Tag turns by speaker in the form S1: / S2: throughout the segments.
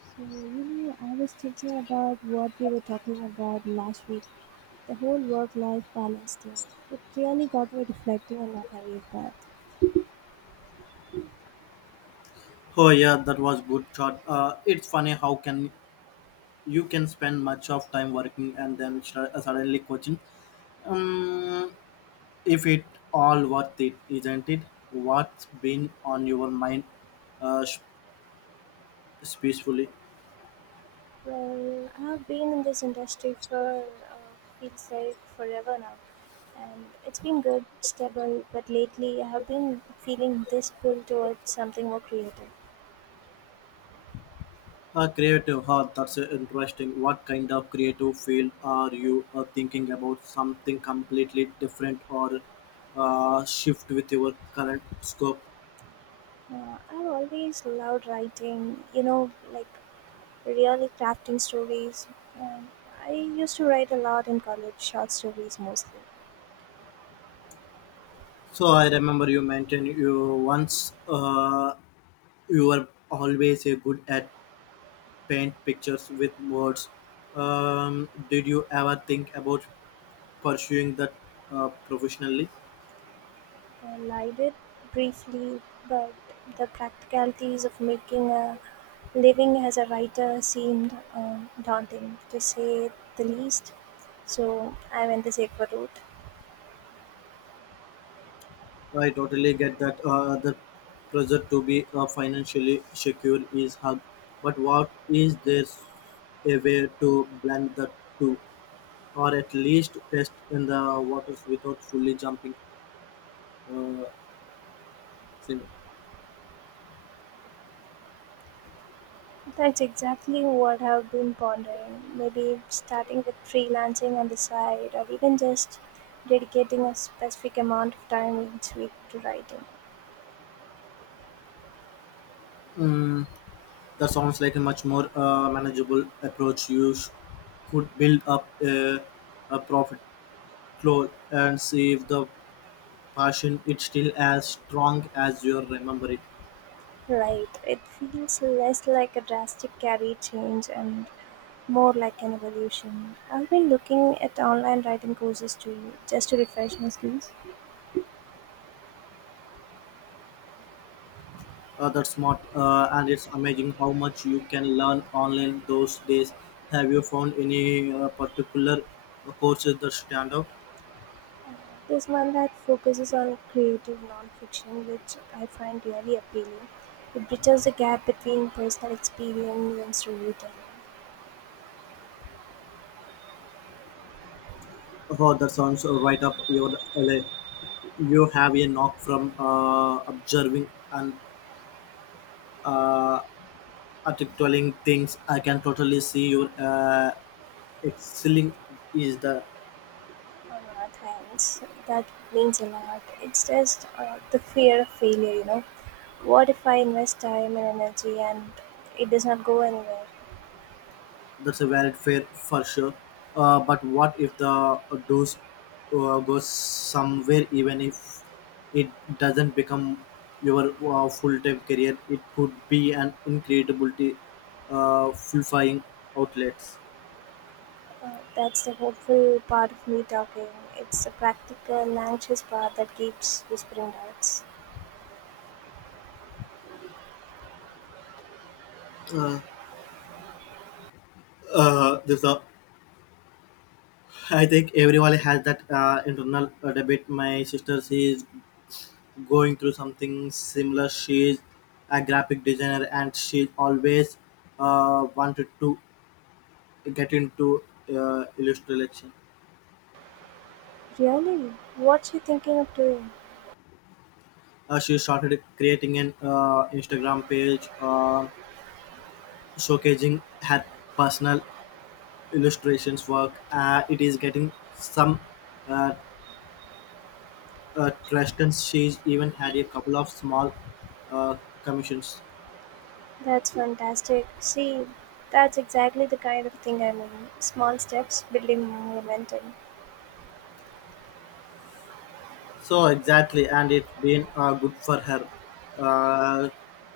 S1: So, you know, I was thinking about what we were talking about last week, the whole work life balance thing. It really got me reflecting on my career path.
S2: Oh yeah, that was good shot. It's funny how can you can spend much of time working and then suddenly coaching. Um, if it all worth it, isn't it? What's been on your mind, uh, sh- peacefully?
S1: Well, I've been in this industry for feels like forever now, and it's been good, stable. But lately, I have been feeling this pull towards something more creative.
S2: Creative heart. That's interesting. What kind of creative field are you thinking about? Something completely different or shift with your current scope?
S1: I've always loved writing, you know, like really crafting stories. Um, I used to write a lot in college, short stories mostly.
S2: So I remember you mentioned you once. You were always a good at paint pictures with words. Did you ever think about pursuing that professionally?
S1: Well, I did briefly, but the practicalities of making a living as a writer seemed daunting, to say the least. So I went the safer route.
S2: I totally get that the pressure to be financially secure is hard, but what is there a way to blend the two, or at least test in the waters without fully jumping? Uh, sim-
S1: That's exactly what I've been pondering. Maybe starting with freelancing on the side, or even just dedicating a specific amount of time each week to writing.
S2: Mm, that sounds like a much more manageable approach. You could build up a profit flow and see if the passion is still as strong as you remember it.
S1: Right. It feels less like a drastic career change and more like an evolution. I've been looking at online writing courses too, just to refresh my skills.
S2: That's smart, and it's amazing how much you can learn online those days. Have you found any particular courses that stand out?
S1: There's one that focuses on creative nonfiction, which I find really appealing. It bridges the gap between personal experience and storytelling.
S2: Oh, that sounds right up your alley. You have a knock from observing and uh, articulating things I can totally see your excelling is the
S1: On our hands, that means a lot. It's just the fear of failure, you know. What if I invest time and energy and it does not go anywhere?
S2: that's a valid fair for sure but what if the dose goes somewhere even if it doesn't become your full-time career it could be an incredibility fulfilling outlets
S1: That's the hopeful part of me talking. It's the practical and anxious part that keeps whispering doubts.
S2: uh, uh, this, uh, I think everyone has that internal debate. My sister, she is going through something similar. She's a graphic designer and she always wanted to get into illustration.
S1: Really? What you thinking of doing?
S2: She started creating an Instagram page showcasing her personal illustrations work. It is getting some uh, traction. She's even had a couple of small uh, commissions.
S1: That's fantastic. See, that's exactly the kind of thing I mean. Small steps building momentum.
S2: So exactly, and it's been good for her. Uh,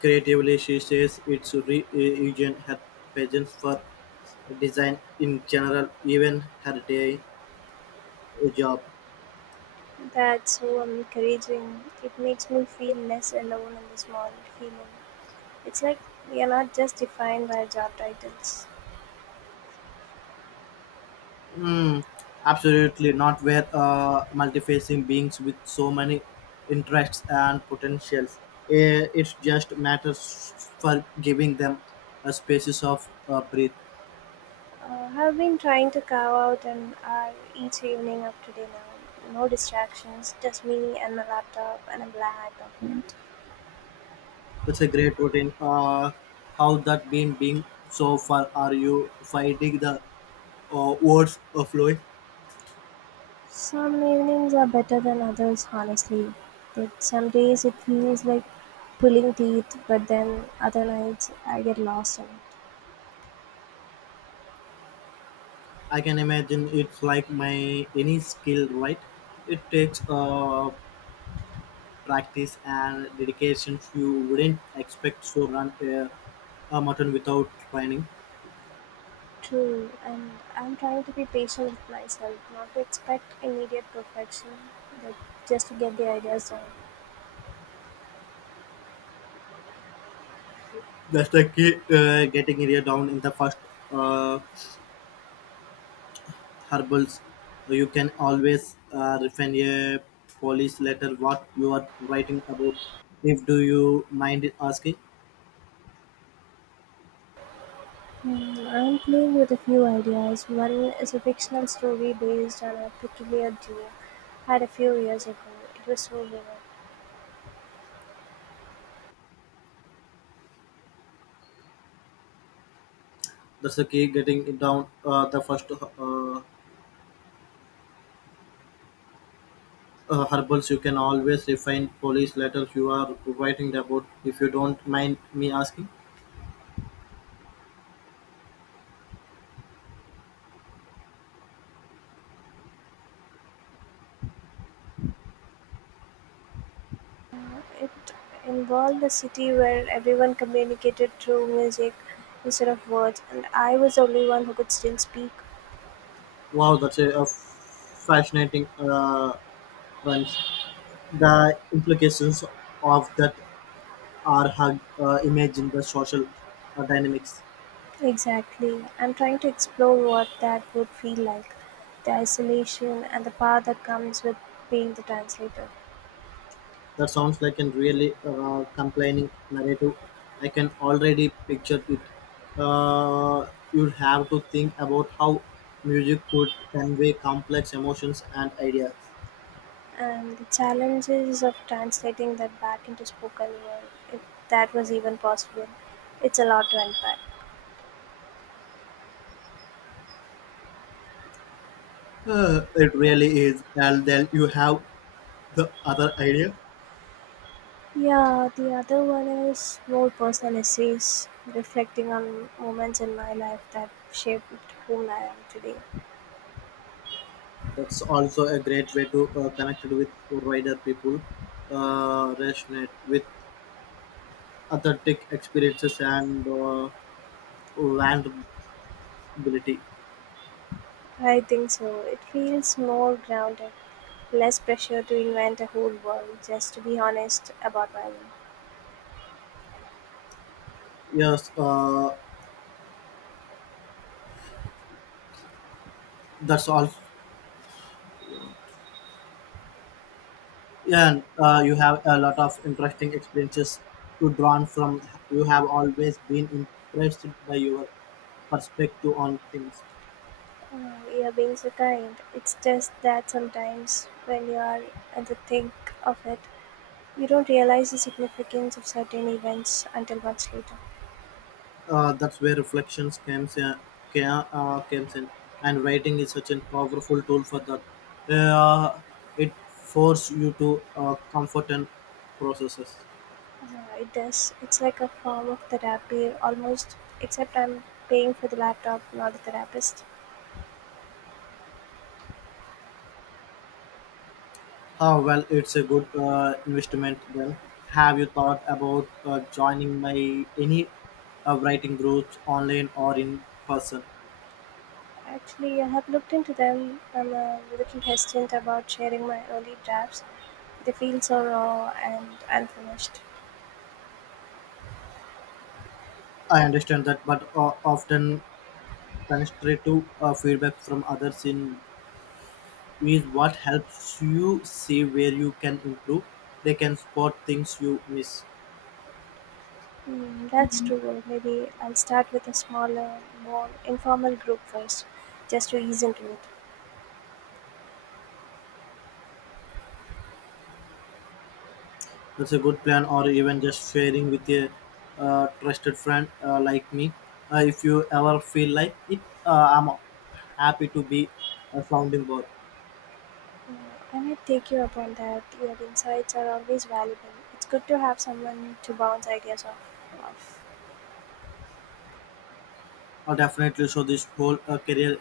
S2: creatively, she says it's region her pageants for design in general, even her day job.
S1: That's so encouraging. It makes me feel less alone in the small feeling. It's like we are not just defined by job titles.
S2: Mm, absolutely not where multifacing beings with so many interests and potentials. It just matters for giving them a spaces of breath.
S1: I've been trying to carve out an hour each evening up to dinner. No distractions, just me and my laptop and a blank document.
S2: That's a great routine. How that been being so far? Are you finding the words of flowing?
S1: Some evenings are better than others, honestly. That some days it feels like pulling teeth, but then other nights I get lost in it.
S2: I can imagine it's like my any skill, right? It takes practice and dedication. You wouldn't expect to run a marathon without training.
S1: True, and I'm trying to be patient with myself, not to expect immediate perfection, but just to get the ideas down.
S2: That's the key getting area down in the first uh, herbals. So you can always refine a polish letter what you are writing about. If do you mind asking?
S1: Hmm, I'm playing with a few ideas. One is a fictional story based on a peculiar dream I had a few years ago. It was so vivid.
S2: That's the key. Getting it down the first herbals you can always refine polish letters you are writing about. If you don't mind me asking,
S1: It involved a city where everyone communicated through music instead of words, and I was the only one who could still speak.
S2: wow, that's a fascinating runs. The implications of that are hard, imagine the social dynamics.
S1: Exactly. I'm trying to explore what that would feel like the isolation and the power that comes with being the translator,
S2: That sounds like a really complaining narrative. I can already picture it. You'd have to think about how music could convey complex emotions and ideas.
S1: and the challenges of translating that back into spoken word, if that was even possible. It's a lot to unpack.
S2: It really is. And then you have the other idea.
S1: Yeah, the other one is more personal essays reflecting on moments in my life that shaped whom I am today.
S2: That's also a great way to connect with wider people, resonate with authentic experiences and vulnerability.
S1: I think so. It feels more grounded, less pressure to invent a whole world, just to be honest about my life.
S2: Yes, that's all. Yeah, and, you have a lot of interesting experiences to draw from. You have always been impressed by your perspective on things.
S1: You're being so kind. It's just that sometimes when you are at the think of it, you don't realize the significance of certain events until much later.
S2: That's where reflections comes in, comes in, and writing is such a powerful tool for that. Uh, it forces you to comfort and processes.
S1: Yeah, it does. It's like a form of therapy almost, except I'm paying for the laptop, not the therapist.
S2: Oh, well, it's a good investment then. Have you thought about joining my any writing groups online or in person?
S1: Actually, I have looked into them. I'm a little hesitant about sharing my early drafts. They feel so raw and unfinished.
S2: I understand that, but often constructive feedback from others in is what helps you see where you can improve. They can spot things you miss.
S1: Hmm, that's true. Maybe I'll start with a smaller, more informal group first, just to ease into it.
S2: That's a good plan, or even just sharing with a trusted friend like me. If you ever feel like it, I'm happy to be a sounding board.
S1: Mm, I might take you up on that. Your insights are always valuable. It's good to have someone to bounce ideas off.
S2: Definitely. So this whole career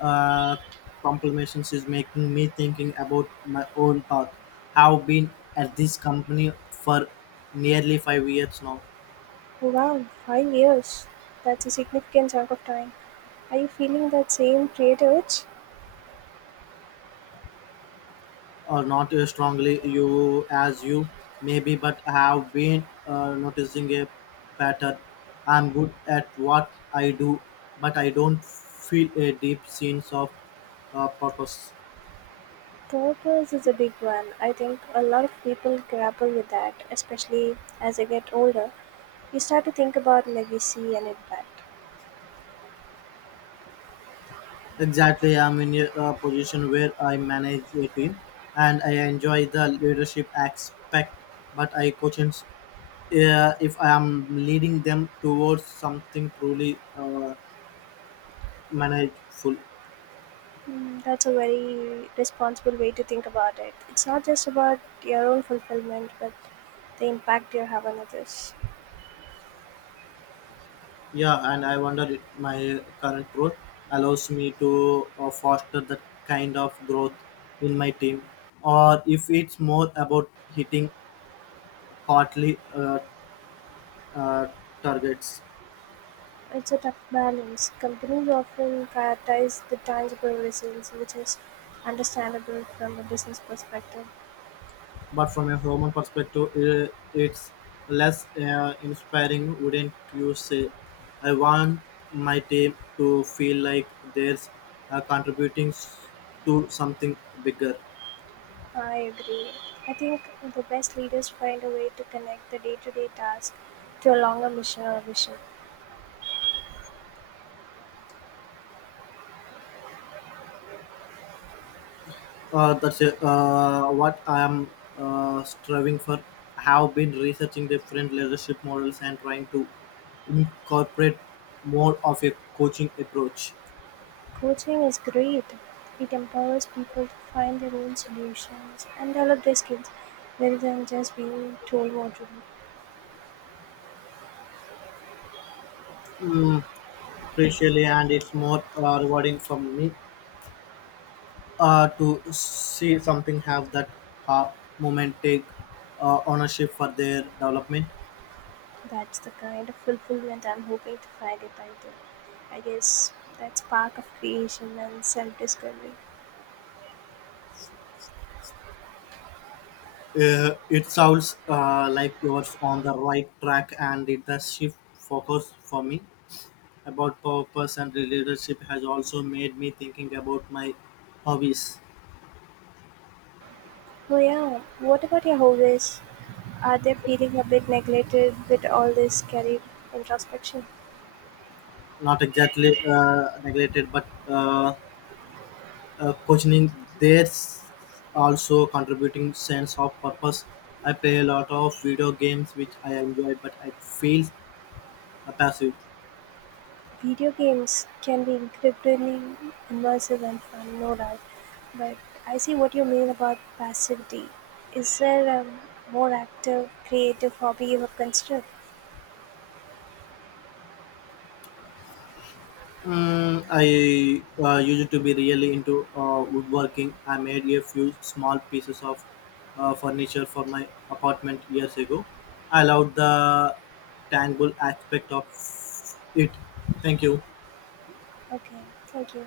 S2: uh, complimentations is making me thinking about my own path. Have been at this company for nearly 5 years now,
S1: Wow, 5 years. That's a significant chunk of time. Are you feeling that same creative itch?
S2: or not as strongly you as you maybe, but I have been noticing a pattern. I'm good at what I do, but I don't feel a deep sense of purpose.
S1: Purpose is a big one. I think a lot of people grapple with that, especially as they get older. You start to think about legacy and impact.
S2: Exactly, I'm in a position where I manage a team and I enjoy the leadership aspect, but I question, if I am leading them towards something truly manageable.
S1: Mm, that's a very responsible way to think about it. It's not just about your own fulfillment, but the impact you have on others.
S2: Yeah, and I wonder if my current role allows me to foster that kind of growth in my team, or if it's more about hitting quarterly uh, targets.
S1: It's a tough balance. Companies often prioritize the tangible results, which is understandable from a business perspective.
S2: But from a human perspective, it's less inspiring, wouldn't you say? I want my team to feel like they're contributing to something bigger.
S1: I agree. I think the best leaders find a way to connect the day to day task to a longer mission or vision.
S2: That's what I'm striving for. I have been researching different leadership models and trying to incorporate more of a coaching approach.
S1: Coaching is great, it empowers people to find their own solutions and develop their skills rather than just being told what to do.
S2: Mm, appreciably, and it's more rewarding for me to see something have that ha- moment take ownership for their development.
S1: That's the kind of fulfillment I'm hoping to find it until. I guess that spark of creation and self discovery.
S2: It sounds like you're on the right track, and it does shift focus for me about purpose and leadership has also made me thinking about my hobbies.
S1: Oh, yeah. What about your hobbies? Are they feeling a bit neglected with all this career introspection?
S2: Not exactly neglected, but questioning there's also contributing sense of purpose. I play a lot of video games which I enjoy, but I feel a passive.
S1: Video games can be incredibly immersive and fun, no doubt. But I see what you mean about passivity. Is there a more active, creative hobby you have considered?
S2: I used to be really into woodworking. I made a few small pieces of furniture for my apartment years ago. I loved the tangible aspect of it. Thank you.
S1: Okay, thank you.